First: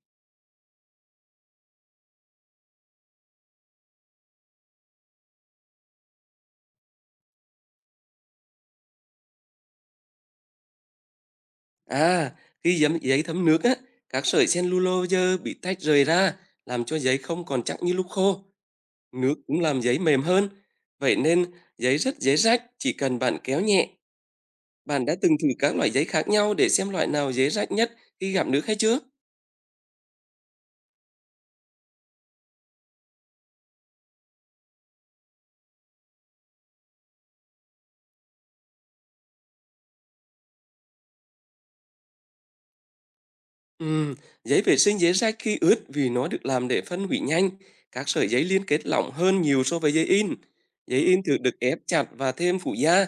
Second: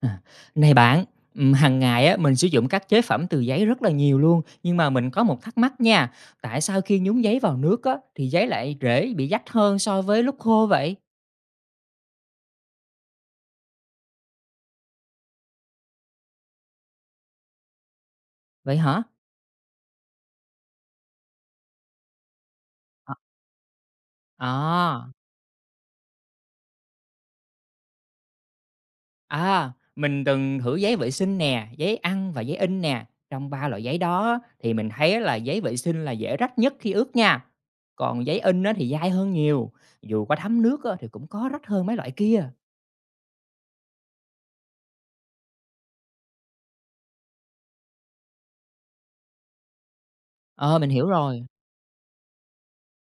À, này bạn, hàng ngày á mình sử dụng các chế phẩm từ giấy rất là nhiều luôn, nhưng mà mình có một thắc mắc nha, tại sao khi nhúng giấy vào nước á thì giấy lại dễ bị rách hơn so với lúc khô vậy? À, khi giấm giấy thấm nước á, các sợi cellulose bị tách rời ra, làm cho giấy không còn chắc như lúc khô. Vậy hả? Nước cũng làm giấy mềm hơn. Vậy nên giấy rất dễ rách, chỉ Ờ, cần bạn kéo nhẹ. Bạn à, đã từng thử các loại giấy khác nhau để xem loại nào dễ rách nhất khi gặp nước hay chưa? à, mình từng thử giấy vệ sinh nè, giấy ăn và giấy in nè, trong ba loại giấy đó á, thì mình thấy là giấy vệ sinh là dễ rách nhất khi ướt nha. Còn giấy in á thì dai hơn nhiều, dù có thấm nước á thì cũng có rách hơn mấy loại kia. Ừm, giấy vệ sinh dễ rách khi ướt vì nó được làm để phân hủy nhanh. Các sợi giấy liên kết lỏng hơn nhiều so với giấy in. Ờ, mình Giấy hiểu in rồi. thường được ép chặt và thêm phủ da,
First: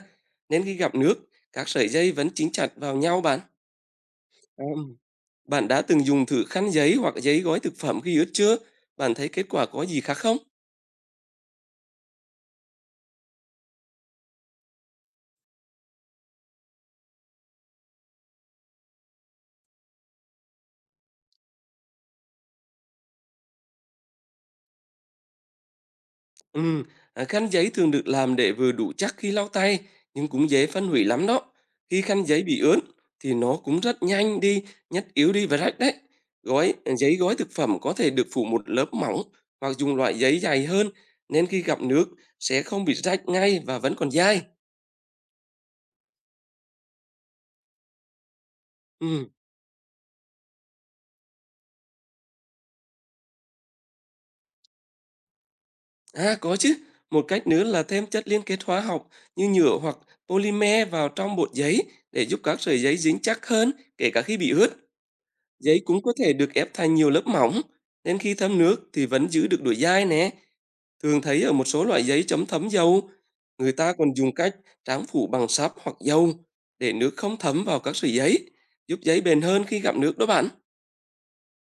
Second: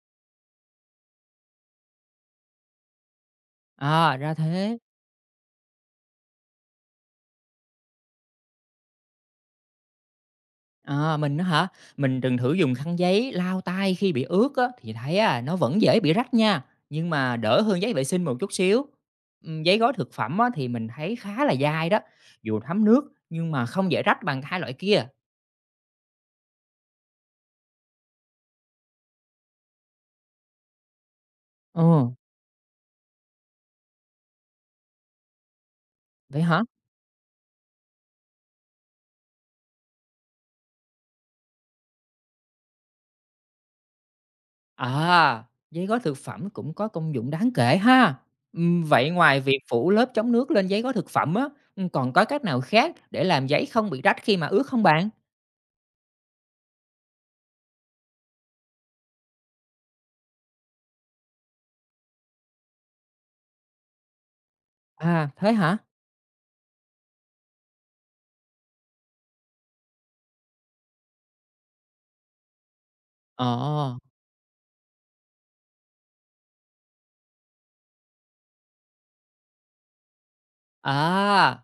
nên khi gặp nước, các sợi dây vẫn dính chặt vào nhau bạn. À, ra thế. Ừm. Bạn đã từng dùng thử khăn giấy hoặc giấy gói thực phẩm khi ướt chưa? Bạn thấy kết quả có gì khác không? Ờ, mình á hả? Mình từng thử dùng khăn giấy lau tay khi bị ướt á, thì thấy à nó vẫn dễ bị rách nha, nhưng mà đỡ hơn giấy vệ sinh một chút xíu. Giấy gói thực phẩm á, thì mình thấy khá là dai đó, dù thấm nước nhưng mà không dễ rách bằng hai loại kia. Ừ, à, khăn giấy thường được làm để vừa đủ chắc khi lau tay, nhưng cũng dễ phân hủy lắm đó. Ờ, Khi khăn giấy bị ướt thì nó cũng rất nhanh đi, nhất yếu đi và rách đấy. vậy hả? Gói à, giấy gói thực phẩm có thể được phủ một lớp mỏng hoặc dùng loại giấy dày hơn, nên khi gặp nước sẽ không bị rách ngay và vẫn còn dai. À, giấy gói thực phẩm cũng có công dụng đáng kể ha. Vậy Ừ. ngoài việc phủ lớp chống nước lên giấy gói thực phẩm á, còn có cách nào khác để làm giấy không bị rách khi mà ướt không bạn? À, có chứ. Một cách nữa là thêm chất liên kết hóa học như nhựa hoặc polymer vào trong bột giấy để giúp các sợi giấy dính chắc hơn, kể cả khi bị ướt. À, thế hả? Giấy cũng có thể được ép thành nhiều lớp mỏng, nên khi thấm nước thì vẫn giữ được độ dai nè. Thường thấy ở một số loại giấy chấm thấm dầu. Người ta Ờ, còn dùng cách tráng phủ bằng sáp hoặc dầu để nước không thấm vào các sợi giấy, giúp giấy bền hơn khi gặp nước đó bạn. à.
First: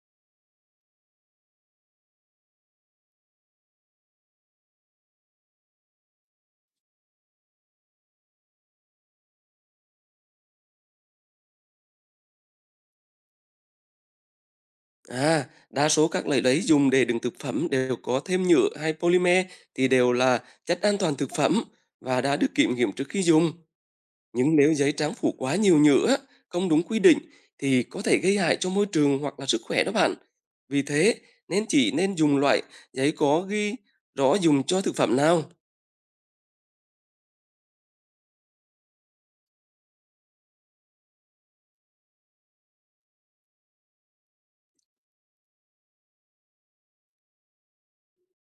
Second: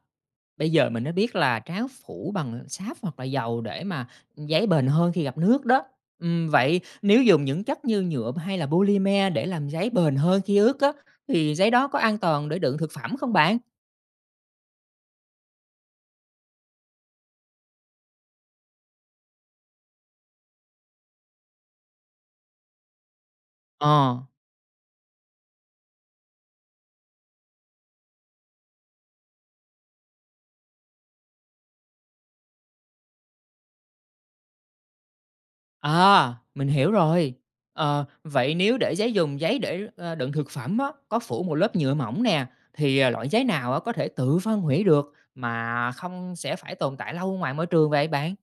Bây giờ mình mới biết là tráo phủ bằng sáp hoặc là dầu để mà giấy bền hơn khi gặp nước đó. Vậy nếu dùng những chất như nhựa hay là polymer để làm giấy bền hơn khi ướt á, thì giấy đó có an toàn để đựng thực phẩm không bạn? À, đa số các loại giấy dùng để đựng thực phẩm đều có thêm nhựa hay polymer thì đều là chất an toàn thực phẩm và đã được kiểm nghiệm trước khi dùng. Ờ, Nhưng nếu giấy tráng phủ quá nhiều nhựa, không đúng quy định thì có thể gây hại cho môi trường hoặc là sức khỏe đó bạn. Vì thế, nên chỉ nên dùng loại giấy có ghi rõ dùng cho thực phẩm nào. à, mình hiểu rồi. Ờ, vậy nếu để giấy dùng giấy để ờ, đựng thực phẩm á, có phủ một lớp nhựa mỏng nè, thì ờ, loại giấy nào á, có thể tự phân hủy được mà không sẽ phải tồn tại lâu ngoài môi trường vậy bạn?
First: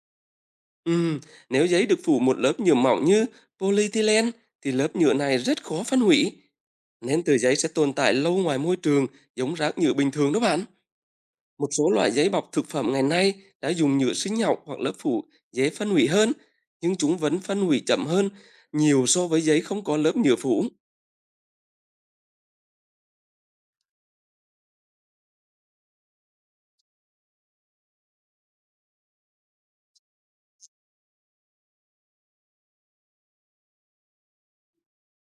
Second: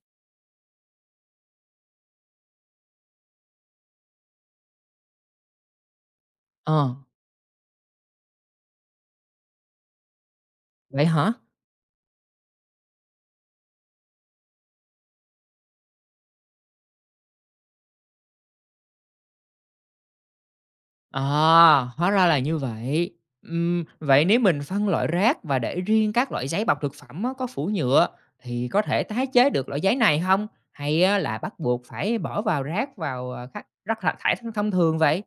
Ừm, nếu giấy được phủ một lớp nhựa mỏng như polyethylene thì lớp nhựa này rất khó phân hủy, Ờ, nên tờ giấy sẽ tồn tại lâu ngoài môi trường giống rác nhựa bình thường đó bạn. vậy hả? Một số loại giấy bọc thực phẩm ngày nay đã dùng nhựa sinh học hoặc lớp phủ dễ phân hủy hơn, nhưng chúng vẫn phân hủy chậm hơn nhiều so với giấy không có lớp nhựa phủ. À, hóa ra là như vậy. Vậy nếu mình phân loại rác và để riêng các loại giấy bọc thực phẩm á, có phủ nhựa thì có thể tái chế được loại giấy này không? Hay á, là bắt buộc phải bỏ vào rác vào à, khắc- rác thải thải thông thông thường vậy?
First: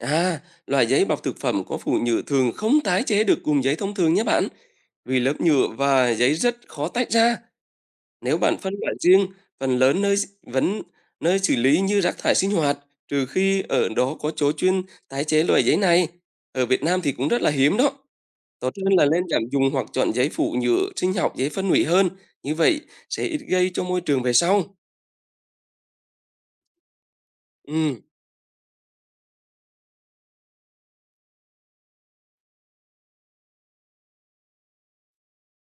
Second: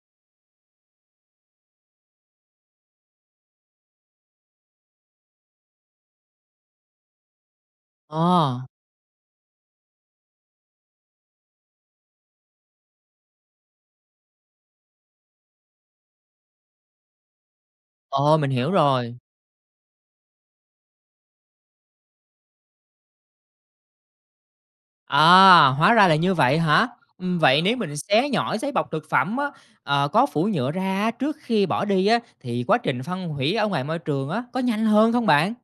À, loại giấy bọc thực phẩm có phủ nhựa thường không tái chế được cùng giấy thông thường nhé bạn, vì lớp nhựa và giấy rất khó tách ra. Nếu bạn Ờ, phân loại riêng, phần lớn nơi vẫn nơi xử lý như rác thải sinh hoạt, trừ khi ở đó có chỗ chuyên tái chế loại giấy này. Ở Việt Nam thì cũng rất là hiếm đó. ờ mình hiểu Tốt hơn là rồi. nên giảm dùng hoặc chọn giấy phụ nhựa sinh học, giấy phân hủy hơn. Như vậy sẽ ít gây cho môi trường về sau. À, hóa ra là như vậy hả? Vậy nếu mình Ừ. xé nhỏ giấy bọc thực phẩm á, ờ, có phủ nhựa ra trước khi bỏ đi á, thì quá trình phân hủy ở ngoài môi trường á, có nhanh hơn không bạn?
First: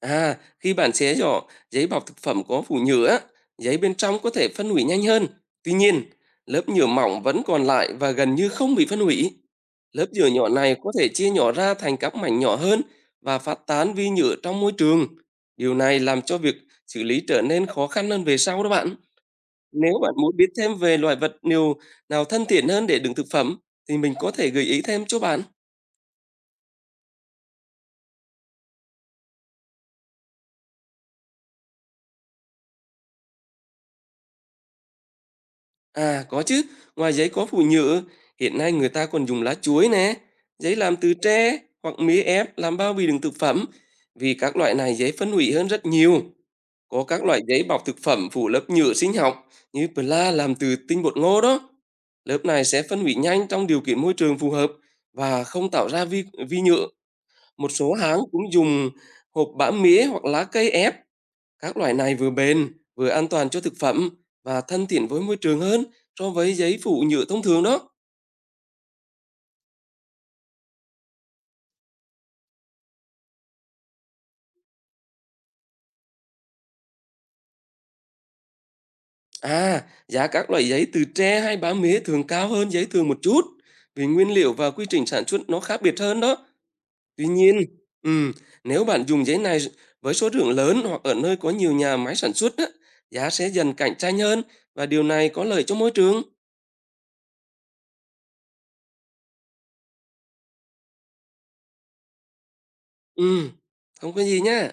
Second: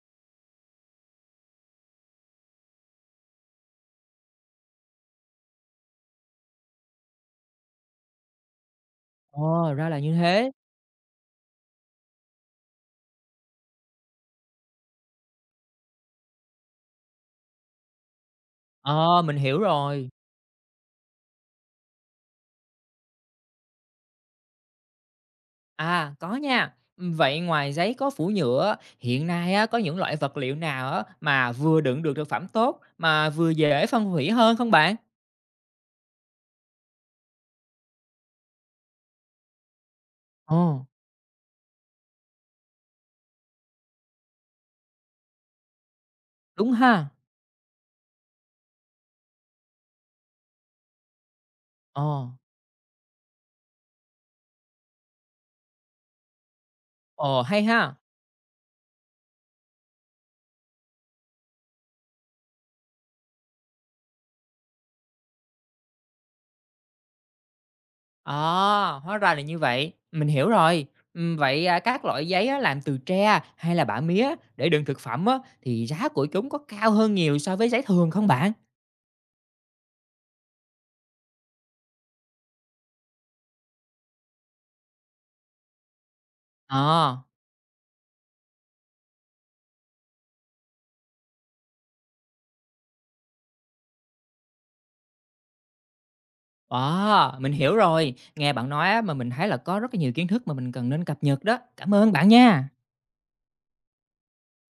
À, khi bạn xé giỏ, giấy bọc thực phẩm có phủ nhựa, á, giấy bên trong có thể phân hủy nhanh hơn. Tuy nhiên, lớp nhựa mỏng vẫn còn lại và gần như không bị phân hủy. Ờ, ra là Lớp như nhựa nhỏ thế. này có thể chia nhỏ ra thành các mảnh nhỏ hơn và phát tán vi nhựa trong môi trường. Điều này làm cho việc xử lý trở nên khó khăn hơn về sau đó bạn. Ờ, mình hiểu Nếu rồi. bạn muốn biết thêm về loại vật nhiều nào thân thiện hơn để đựng thực phẩm, thì mình có thể gợi ý thêm cho bạn. À, có nha. Vậy ngoài giấy có phủ nhựa á, hiện nay á, có những loại vật liệu nào á, mà vừa đựng được thực phẩm tốt mà vừa dễ phân hủy hơn không bạn? À, có chứ. Ngoài giấy có phủ nhựa, hiện nay người ta còn dùng lá chuối nè, Ồ, giấy làm từ tre hoặc mía ép làm bao bì đựng thực phẩm. Vì các loại này dễ phân hủy hơn rất nhiều. đúng Có ha. các loại giấy bọc thực phẩm phủ lớp nhựa sinh học như PLA làm từ tinh bột ngô đó. Ồ, Lớp này sẽ phân hủy nhanh trong điều kiện môi trường phù hợp và không tạo ra vi nhựa. ồ, hay Một số ha. hãng cũng dùng hộp bã mía hoặc lá cây ép các loại này vừa bền, vừa an toàn cho thực phẩm và thân thiện với môi trường hơn so với giấy phụ nhựa thông thường đó. À, hóa ra là như vậy. Mình hiểu rồi. Vậy à, các loại giấy á, làm từ tre hay là bã mía để đựng thực phẩm á, thì giá của chúng có cao hơn nhiều so với giấy thường không bạn? À, giá các loại giấy từ tre hay bám mía thường cao hơn giấy thường một chút vì nguyên liệu và quy trình sản xuất nó khác biệt hơn đó. Ờ. Tuy nhiên, ừm, nếu bạn dùng giấy này với số lượng lớn hoặc ở nơi có nhiều nhà máy sản xuất á, giá sẽ dần cạnh tranh hơn và điều này có lợi cho môi trường. À, mình hiểu rồi. Nghe bạn nói á, mà mình thấy là có rất là nhiều kiến thức mà mình cần nên cập nhật đó. Cảm ơn bạn nha. Ừm, không có gì nhá.